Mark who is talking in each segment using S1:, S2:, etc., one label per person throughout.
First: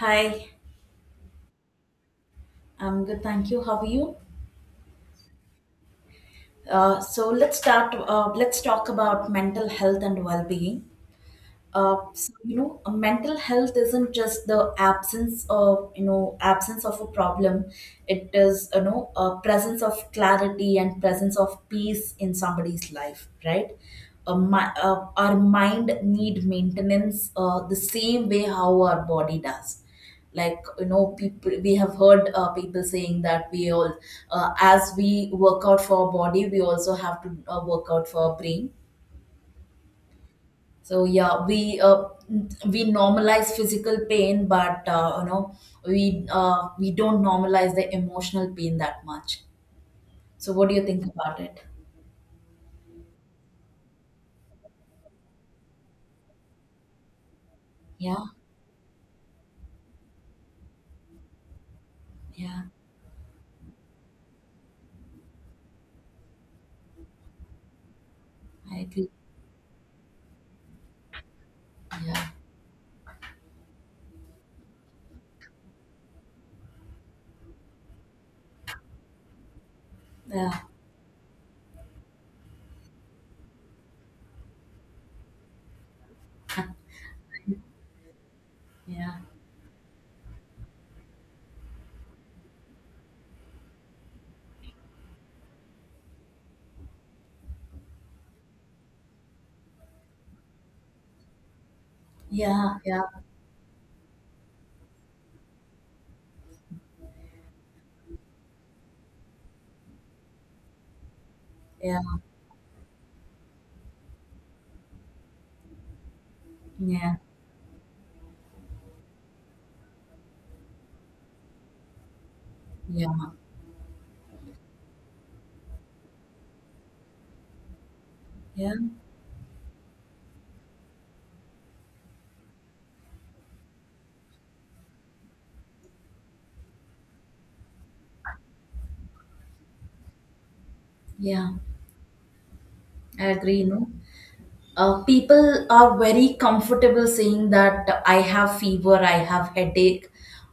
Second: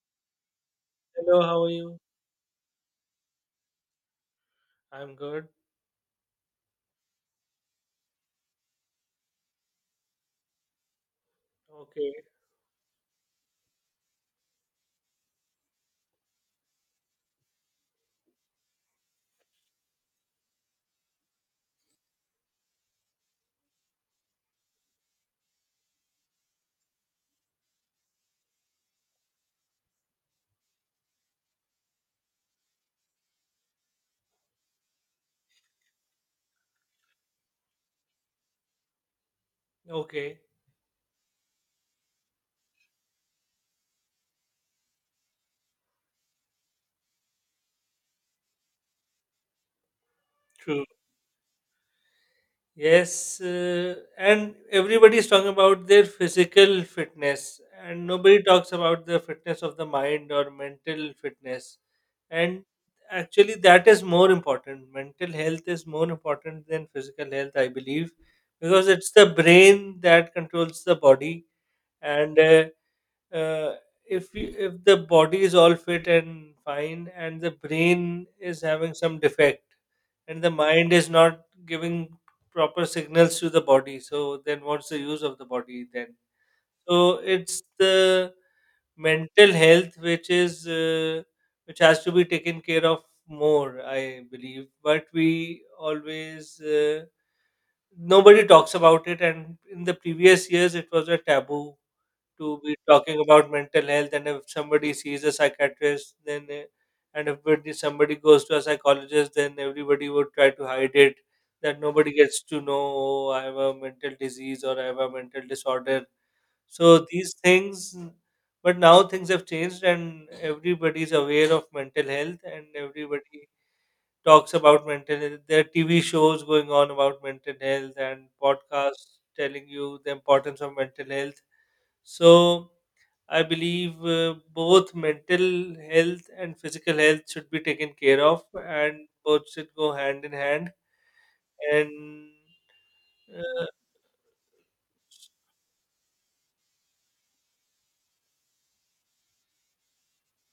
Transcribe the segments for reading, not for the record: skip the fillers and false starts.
S1: Hi,
S2: Hello, how are you?
S1: I'm good, thank you. How are you?
S2: I'm good.
S1: So let's start. Let's talk about mental health and well-being.
S2: Okay,
S1: Mental health isn't just the absence of, absence of a problem. It is, you know, a presence of clarity and presence of peace in somebody's life, right? Our mind need maintenance the same way how our body does, like you know, people, we have heard people saying that we all, as we work out for our body, we also have to work out for our brain.
S2: okay,
S1: So yeah, we normalize physical pain, but you know, we don't normalize the emotional pain that much. So what do you
S2: true.
S1: think about it?
S2: Yes, and everybody's talking about their physical fitness, and
S1: Yeah,
S2: nobody talks about the fitness of the mind or mental fitness.
S1: yeah,
S2: And actually, that is more important. Mental health is more important than physical health, I believe,
S1: I
S2: because
S1: agree.
S2: it's the brain that controls the body,
S1: Yeah,
S2: and uh, if you, if the body is all fit and fine and the brain is having some defect and the
S1: yeah,
S2: mind is not giving proper signals to the body, so then what's the use of the body then? So it's the
S1: yeah,
S2: mental health which is which has to be taken care of more, I believe, but we always nobody talks about it, and in the previous years it was a taboo to be
S1: yeah,
S2: talking about mental health. And if somebody sees a psychiatrist and if it is somebody goes to a psychologist, then everybody would try to hide it, that
S1: yeah,
S2: nobody gets to know. Oh, I have a mental disease or I have a mental disorder, so
S1: yeah,
S2: these things. But now things have changed and everybody is aware of mental health, and
S1: yeah, yeah,
S2: everybody talks about mental health. There are TV shows going on about mental health and
S1: yeah.
S2: podcasts telling you the importance of mental health. So I believe both mental health and physical health should be taken care of, and both should go hand in hand.
S1: Yeah.
S2: And
S1: I agree.
S2: uh,
S1: No. People are very comfortable saying that I have fever, I have headache,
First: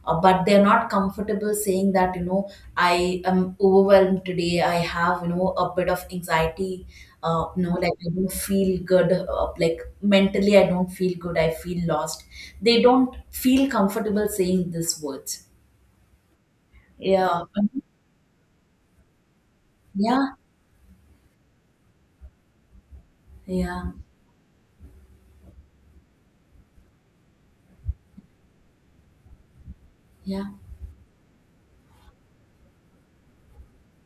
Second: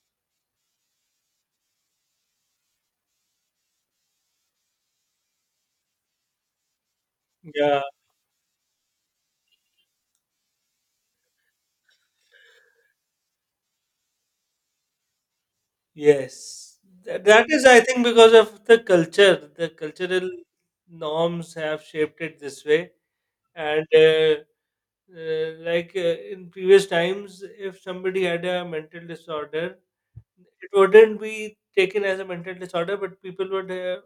S1: but they're not comfortable saying that, you know, I am overwhelmed today. I have, you know, a bit of anxiety. You know,
S2: yeah,
S1: like I don't feel good. Like mentally, I don't feel good. I feel lost. They don't feel comfortable saying these words.
S2: yes.
S1: Yeah,
S2: That is, I think, because of the culture. The
S1: yeah,
S2: cultural norms have shaped it this way,
S1: yeah,
S2: and in previous times, if somebody had a mental disorder,
S1: yeah,
S2: it wouldn't be taken as a mental disorder, but people would uh,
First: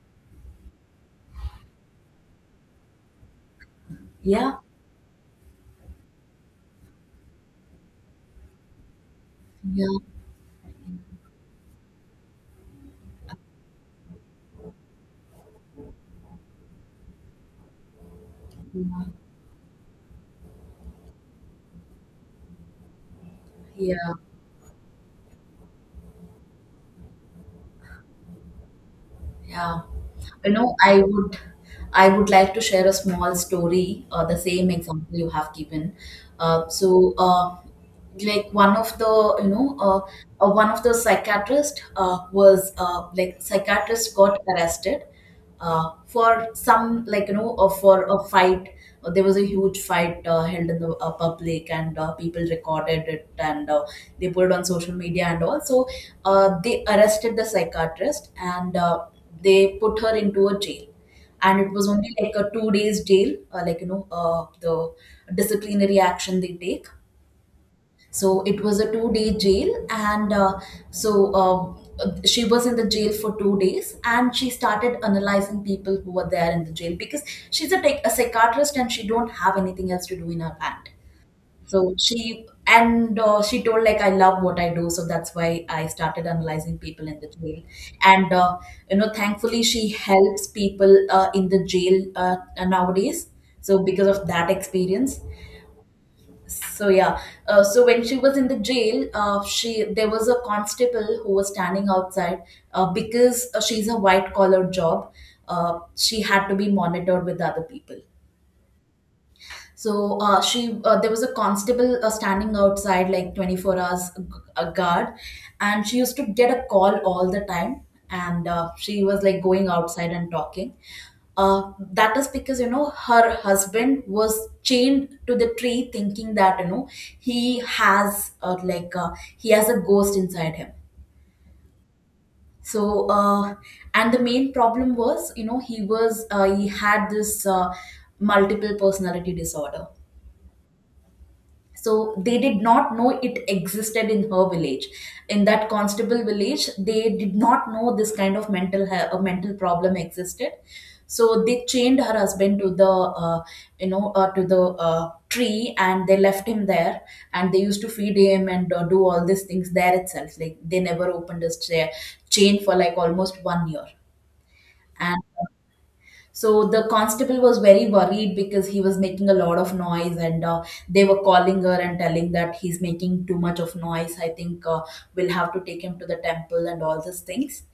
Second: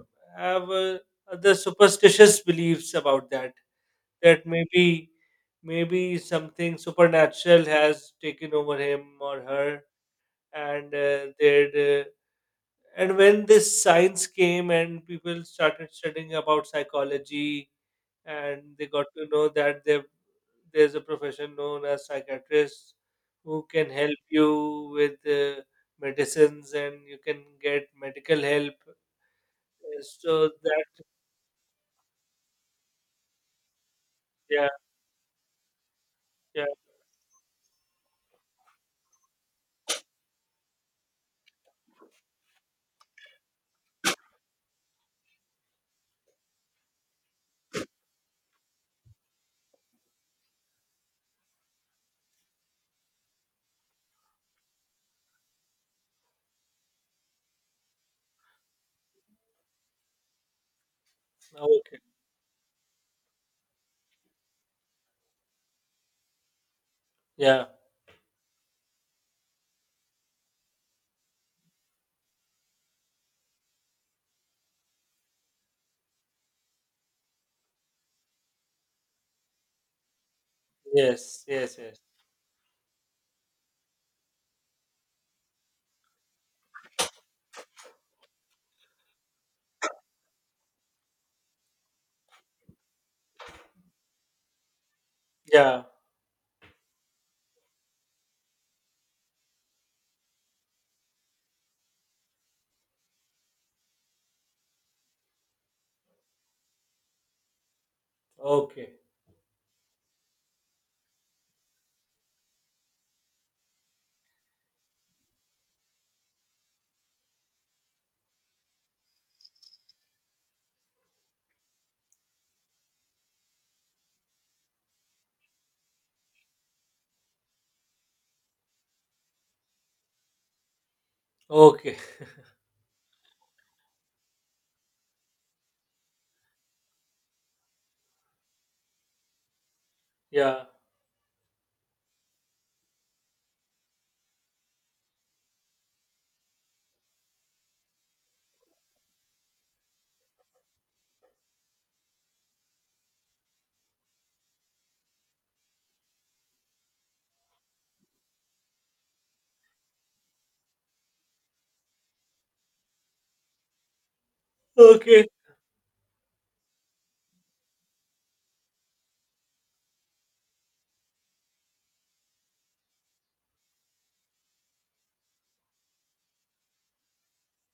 S2: have uh, other superstitious beliefs about that. That
S1: yeah,
S2: maybe, maybe something supernatural has taken over him or her,
S1: yeah,
S2: and they'd. And when this science came and people started studying about psychology, and they got to know that there's a profession known as psychiatrists who can
S1: yeah,
S2: help you with medicines, and you can get medical help.
S1: yeah.
S2: So
S1: you know
S2: that,
S1: i would i would like to share a small story. The
S2: yeah,
S1: same example you have given.
S2: yeah,
S1: uh, so uh, one of the you know one of the psychiatrist, was like psychiatrist got arrested for some, like, you know, for a fight. There was a huge fight held in the public, and people recorded it, and they put it on social media and all. So they arrested the psychiatrist, and they put her into a jail. And it was
S2: okay,
S1: only like a 2 days jail, the disciplinary action they take.
S2: yeah,
S1: So it was a 2 day jail, and she was in the jail for 2 days, and she started analyzing people who were there in the jail because she's a psychiatrist and she don't have anything else to do in her hand.
S2: yes, yes, yes,
S1: She told, like, I love what I do, so that's why I started analyzing people in the jail. And you know, thankfully she helps people in the jail nowadays, so because of that experience.
S2: yeah,
S1: So yeah, so when she was in the jail, she there was a constable who was standing outside, because she's a white collar job. She had to be monitored with other people.
S2: okay,
S1: So there was a constable standing outside, like 24 hours a guard, and she used to get a call all the time, and she was like going outside and talking. That is because, you know, her husband was chained to the tree, thinking that, you know, he has uh, like uh, he has a ghost inside him.
S2: okay,
S1: So uh, and the main problem was, you know, he had this multiple personality disorder.
S2: yeah,
S1: So they did not know it existed in her village. In that constable village, they did not know this kind of mental problem existed. So they chained her husband to the uh, you know uh, to the tree, and they left him there, and they used to feed him and do all these things there itself. Like they never opened his chair chain for like almost 1 year. And
S2: okay,
S1: so the constable was very worried because he was making a lot of noise, and they were calling her and telling that he's making too much of noise. I think we'll have to take him to the temple and all these things.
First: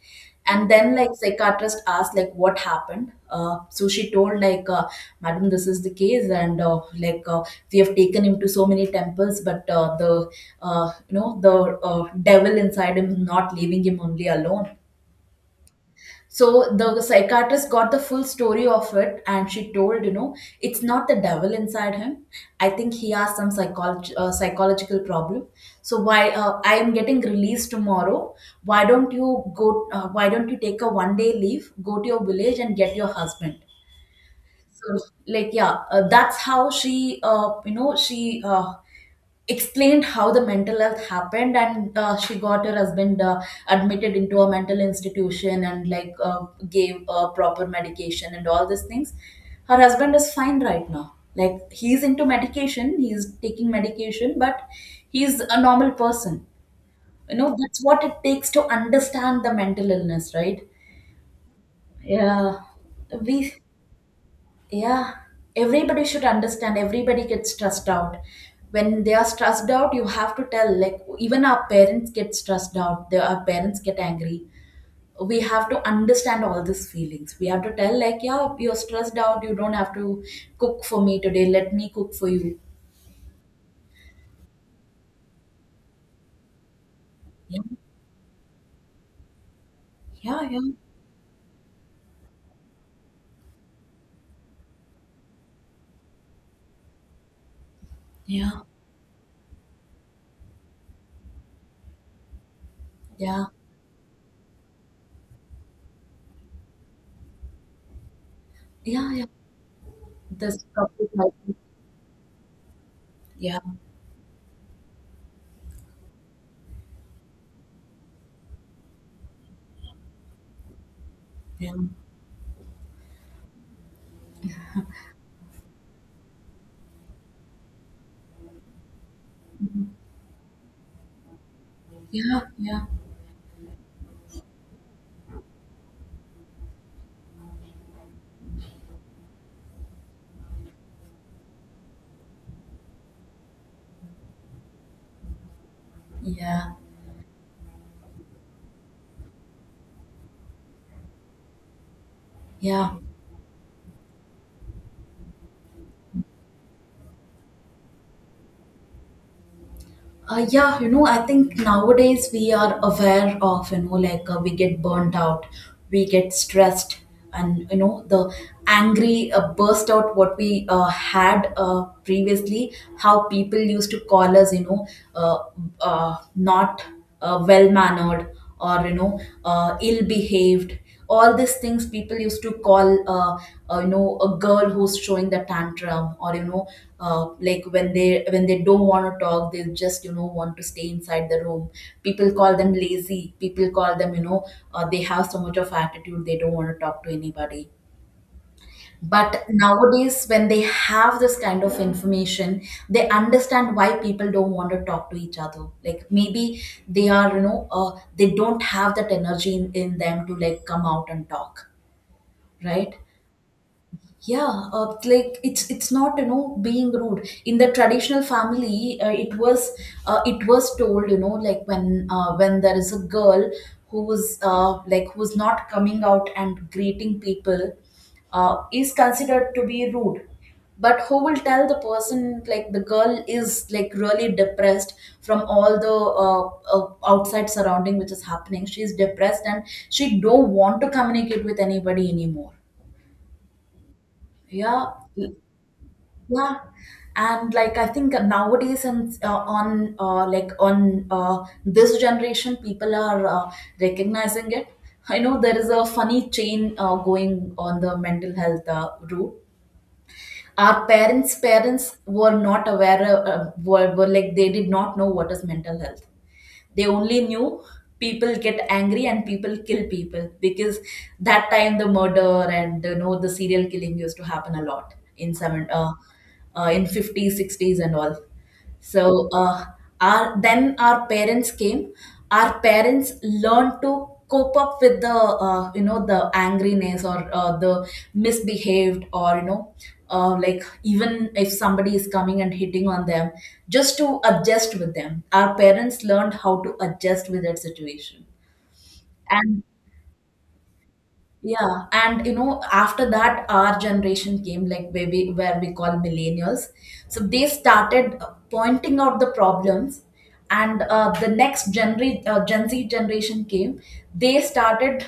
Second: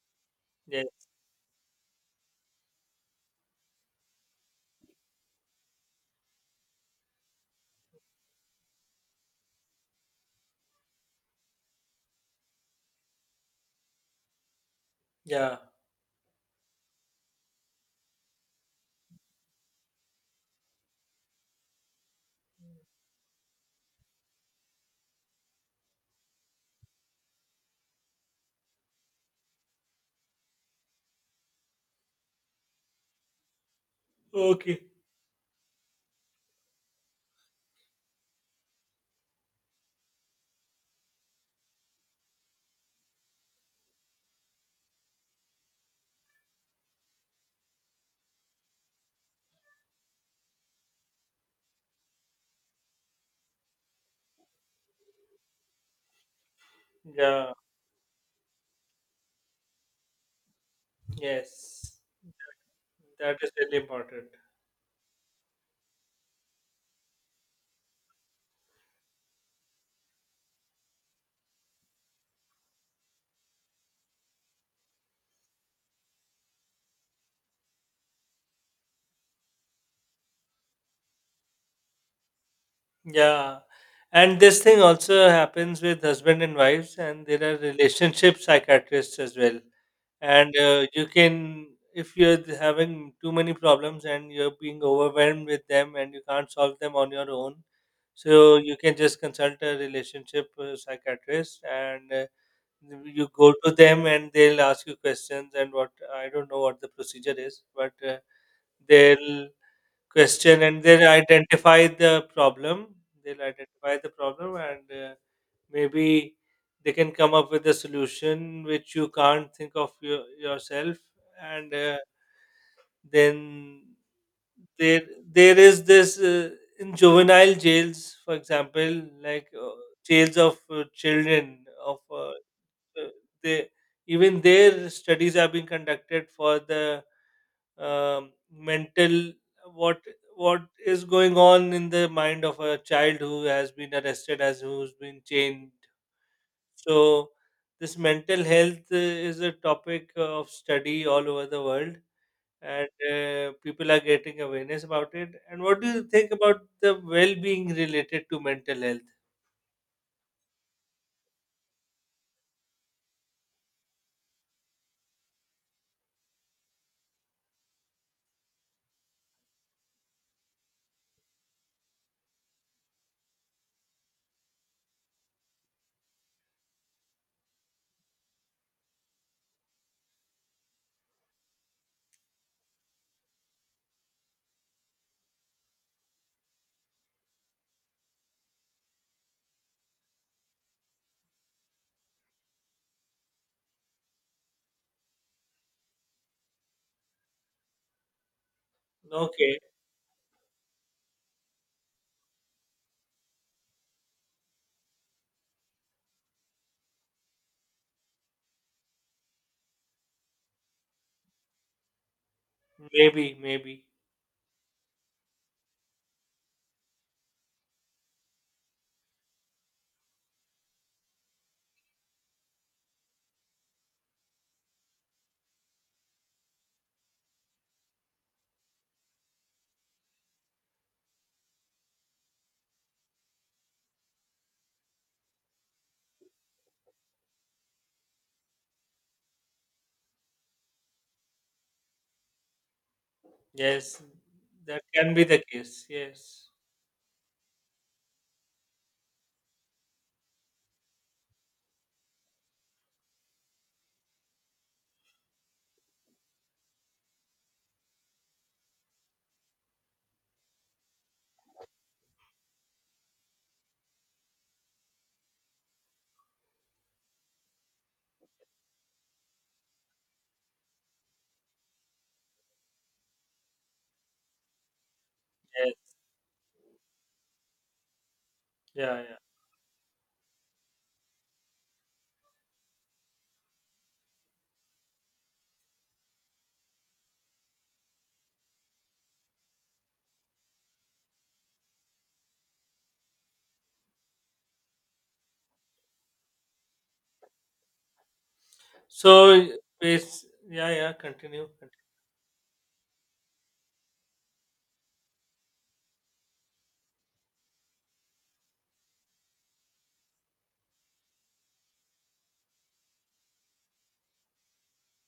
S1: And then,
S2: yes,
S1: like, psychiatrist asked, like, what happened. So she told, like, madam, this is the case, and we have taken him to so many temples, but the you know the devil inside him is not leaving him only alone.
S2: yeah,
S1: So the psychiatrist got the full story of it, and she told, you know, it's not the devil inside him. I think he has some psychological problem. So why I am getting released tomorrow? Why don't you go? Why don't you take a 1 day leave, go to your village, and get your husband?
S2: okay,
S1: So that's how she, explained how the mental health happened. And she got her husband admitted into a mental institution, and gave proper medication and all these things. Her husband is fine right now. Like he's into medication, he's taking medication, but he's a normal person. You
S2: yeah,
S1: know, that's what it takes to understand the mental illness, right?
S2: yes,
S1: Yeah.
S2: that is
S1: we
S2: really important.
S1: yeah, Everybody should understand. Everybody gets stressed out. When they are stressed out, you have to tell. Like even our parents get stressed out. Their Our parents get angry. We have to understand all these feelings. We have to tell, like, yeah, you're stressed out. You don't have to cook for me today. Let me cook for you.
S2: Yeah. And this thing also happens with husband and wives, and there are
S1: Yeah,
S2: relationship psychiatrists as well.
S1: yeah,
S2: And you can, if you're having too many problems and you're being overwhelmed with them and you can't solve them on your own,
S1: yeah,
S2: so you can just consult a relationship psychiatrist, and
S1: yeah,
S2: you
S1: yeah,
S2: go to them and they'll ask you questions, and what, I don't know what the procedure is, but
S1: yeah. Yeah.
S2: they'll question
S1: This
S2: and
S1: topic
S2: they'll
S1: might be-
S2: identify the problem. They'll
S1: Yeah,
S2: identify the problem, and maybe they can come up with a solution which you can't think of your, yourself,
S1: yeah.
S2: and then there there is this in juvenile jails, for example,
S1: Mhm.
S2: jails of children of
S1: Yeah, yeah,
S2: uh, they even their studies are being conducted for the um, mental, what what is going on in the mind of a child who has been arrested, as who's been chained.
S1: yeah,
S2: So this mental health is a topic of study all over the world, and
S1: yeah.
S2: people are getting awareness about it. And what do you think about the well-being related to mental health?
S1: Yeah, you know, I think nowadays we are aware of, you know, like, we get burnt out, we get stressed, and you know, the angry burst out what we had previously, how people used to call us, you know, uh, not well mannered, or, you know, ill behaved. All these things people used to call uh, you know, a girl who's showing the tantrum, or you know, when they don't want to talk, they just, you know, want to stay inside the room. People call them lazy, people call them, you know, they have so much of attitude, they don't want to talk to anybody. But
S2: Okay,
S1: nowadays, when they have this kind of information, they understand why people don't want to talk to each other, like maybe they are, you know, they don't have that energy in them to like come out and talk, right?
S2: maybe, maybe.
S1: Yeah, like it's not, you know, being rude. In the traditional family, it was told, you know, like when there is a girl who's, who's not coming out and greeting people, is considered to be rude. But who will tell the person, like, the girl is, like, really depressed from all the outside surrounding which is happening. She's depressed, and she don't want to communicate with anybody anymore.
S2: Yes, that
S1: Yeah,
S2: can be the case. Yes.
S1: yeah, and like I think nowadays and on like on this generation, people are recognizing it. I know there is a funny chain going on the mental health route. Our parents' parents were not aware, were like they did not know what is mental health. They only knew people get angry, and people kill people, because that time the murder and, you know, the serial killing used to happen a lot in some,
S2: Yes.
S1: in 50s 60s and all.
S2: Yeah, yeah.
S1: So our then our parents came. Our parents learned to cope up with the, you know, the angriness or the misbehaved, or you know, like even if somebody is coming and hitting on them, just to adjust with them. Our parents learned how to adjust with that situation.
S2: So
S1: And
S2: base, yeah, yeah, continue. Continue.
S1: yeah, and you know, after that, our generation came, like where we call millennials. So they started pointing out the problems, and the next Gen Z generation came. They started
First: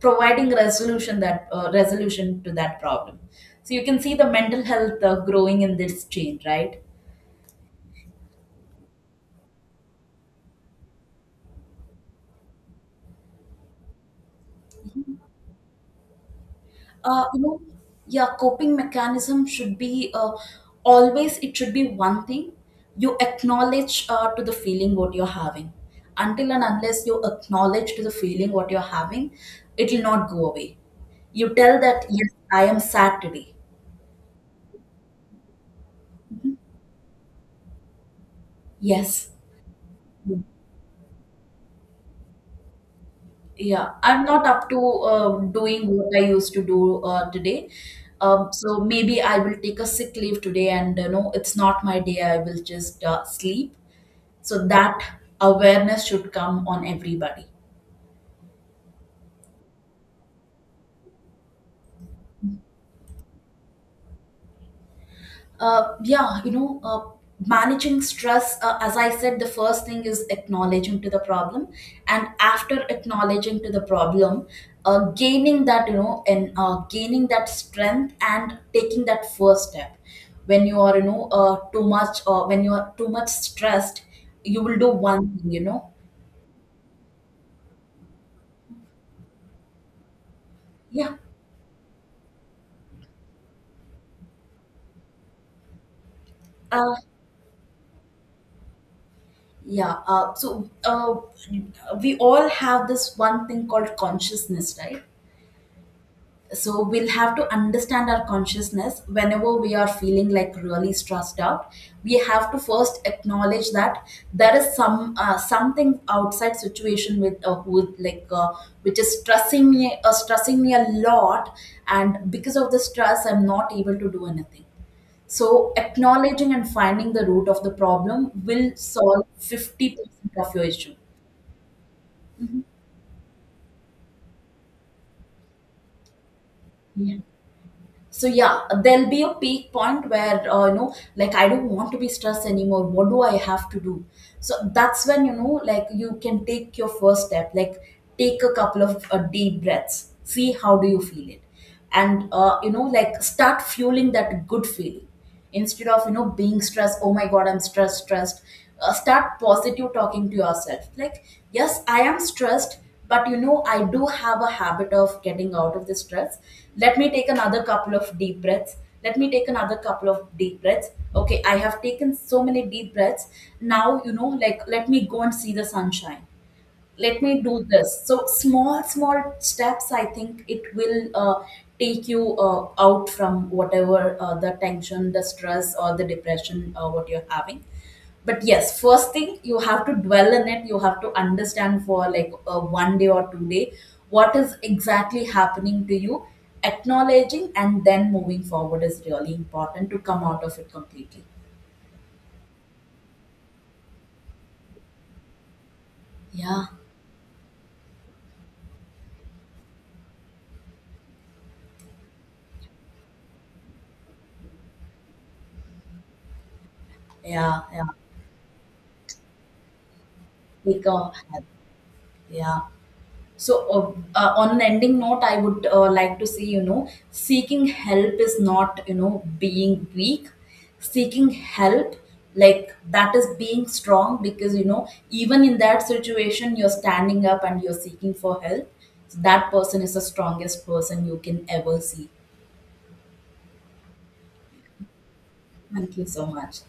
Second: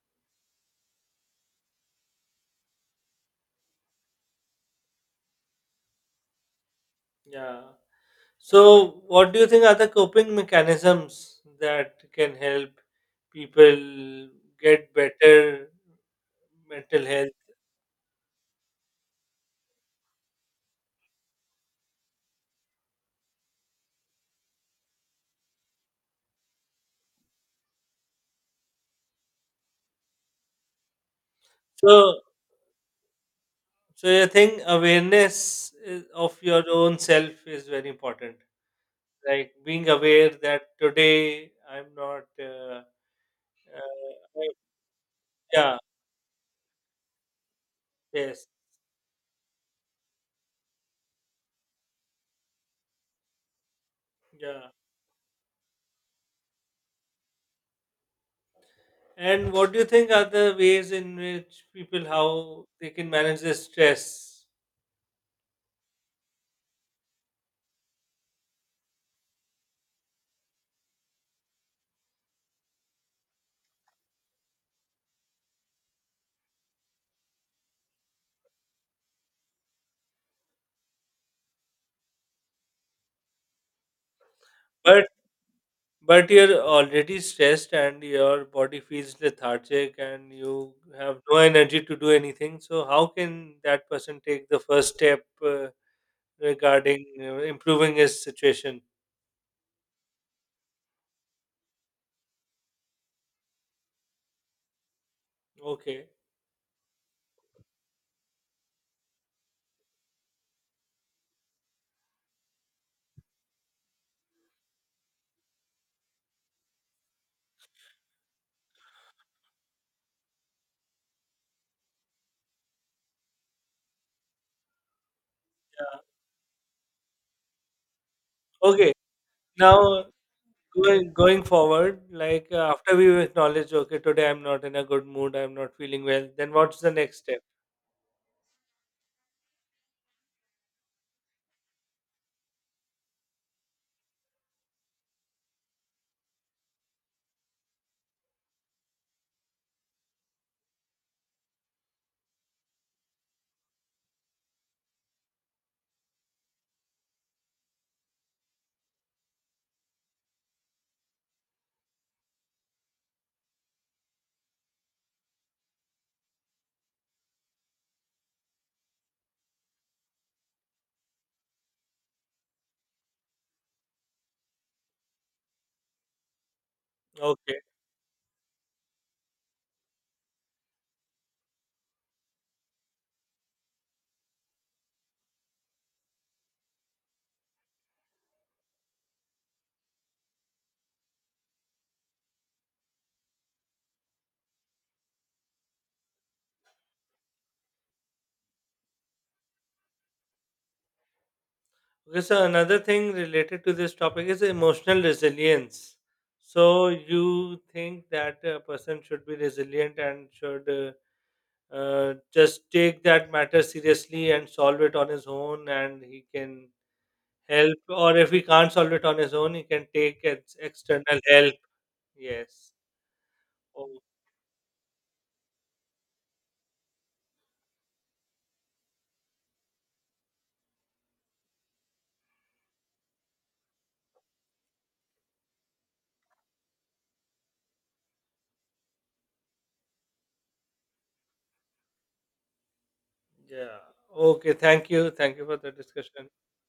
S1: providing resolution to that problem. So you can see the mental health growing in this chain, right?
S2: Yeah. So what do you think are the coping mechanisms that can help people get better mental
S1: uh,
S2: health?
S1: you know, yeah, coping mechanism should be, always, it should be one thing. You acknowledge to the feeling what you're having. Until and unless you acknowledge to the feeling what you're having, it will not go away. You tell that
S2: So,
S1: yes, I am sad today.
S2: so you think awareness is of your own self is very important.
S1: Yes,
S2: Like being aware that today I'm not
S1: yeah, I'm not
S2: I-
S1: up to
S2: yeah,
S1: doing what I used to do today.
S2: yes.
S1: So maybe I will take a sick leave today, and you know, it's not my day. I will just sleep, so
S2: Yeah.
S1: that awareness should come on everybody.
S2: And what do you think are the ways in which people, how they can manage their stress?
S1: uh, yeah you know uh, Managing stress, as I said, the first thing is acknowledging to the problem. And after acknowledging to the problem, gaining that, you know, and gaining that strength and taking that first step. When you are, you know, too much or when you are too much stressed, you will do
S2: But
S1: one thing, you know.
S2: but you're already stressed and your body feels lethargic and you
S1: Yeah.
S2: have no energy to do anything. So how can that person take the first step
S1: Uh,
S2: regarding improving his situation?
S1: Yeah. We all have this one thing called consciousness, right?
S2: Okay.
S1: So we'll have to understand our consciousness whenever we are feeling like really stressed out. We have to first acknowledge that there is some, something outside situation with like which is stressing me a lot, and because of the stress, I'm not able to do anything. So
S2: Yeah.
S1: acknowledging and finding the root of the problem will
S2: Okay.
S1: solve
S2: Now
S1: 50% of your issue.
S2: going, going forward,
S1: Mhm.
S2: after we acknowledge, okay, today I'm not in a good mood. I'm not feeling well. Then what's the
S1: Yeah.
S2: next step?
S1: So yeah, there'll be a peak point where, you know, like, I don't want to be stressed anymore. What do I have to do? So that's when, you know, like, you can take your first step. Like, take a couple of deep breaths. See how do you feel it, and you know, like, start fueling that good feeling. Instead of, you know, being stressed, oh my god, I'm stressed, stressed, start positive talking to yourself. Like, yes, I am stressed, but you know, I do have a habit of getting out of the stress. Let me take another couple of deep breaths. Let me take another couple of deep breaths. Okay, I have taken so many deep breaths. Now, you know, like, let me go and see the sunshine. Let me do
S2: Okay.
S1: this. So small small steps, I think, it will take you out from whatever the tension, the stress, or the depression what you're having. But yes, first thing, you have to dwell in it. You have to understand for like, 1 day or 2 day, what is exactly happening to you. Acknowledging and then moving forward is really important to come out of it completely.
S2: Okay, so another thing related to this topic is emotional resilience.
S1: Yeah.
S2: So you think that a person should be resilient and should just take that matter seriously and solve it on his own, and he can
S1: Yeah.
S2: help,
S1: Yeah,
S2: or if he can't solve it on his own, he can take
S1: take a
S2: external
S1: help.
S2: help.
S1: Yeah.
S2: Yes.
S1: So,
S2: Oh,
S1: on an ending note, I would like to say, you know, seeking help is not, you know, being weak. Seeking help, like, that is being strong, because, you know, even in that situation, you're standing up and you're seeking for help. So that person is the strongest person you can ever see.
S2: yeah. Okay. Thank you. Thank you for the
S1: Thank you so
S2: discussion.
S1: much.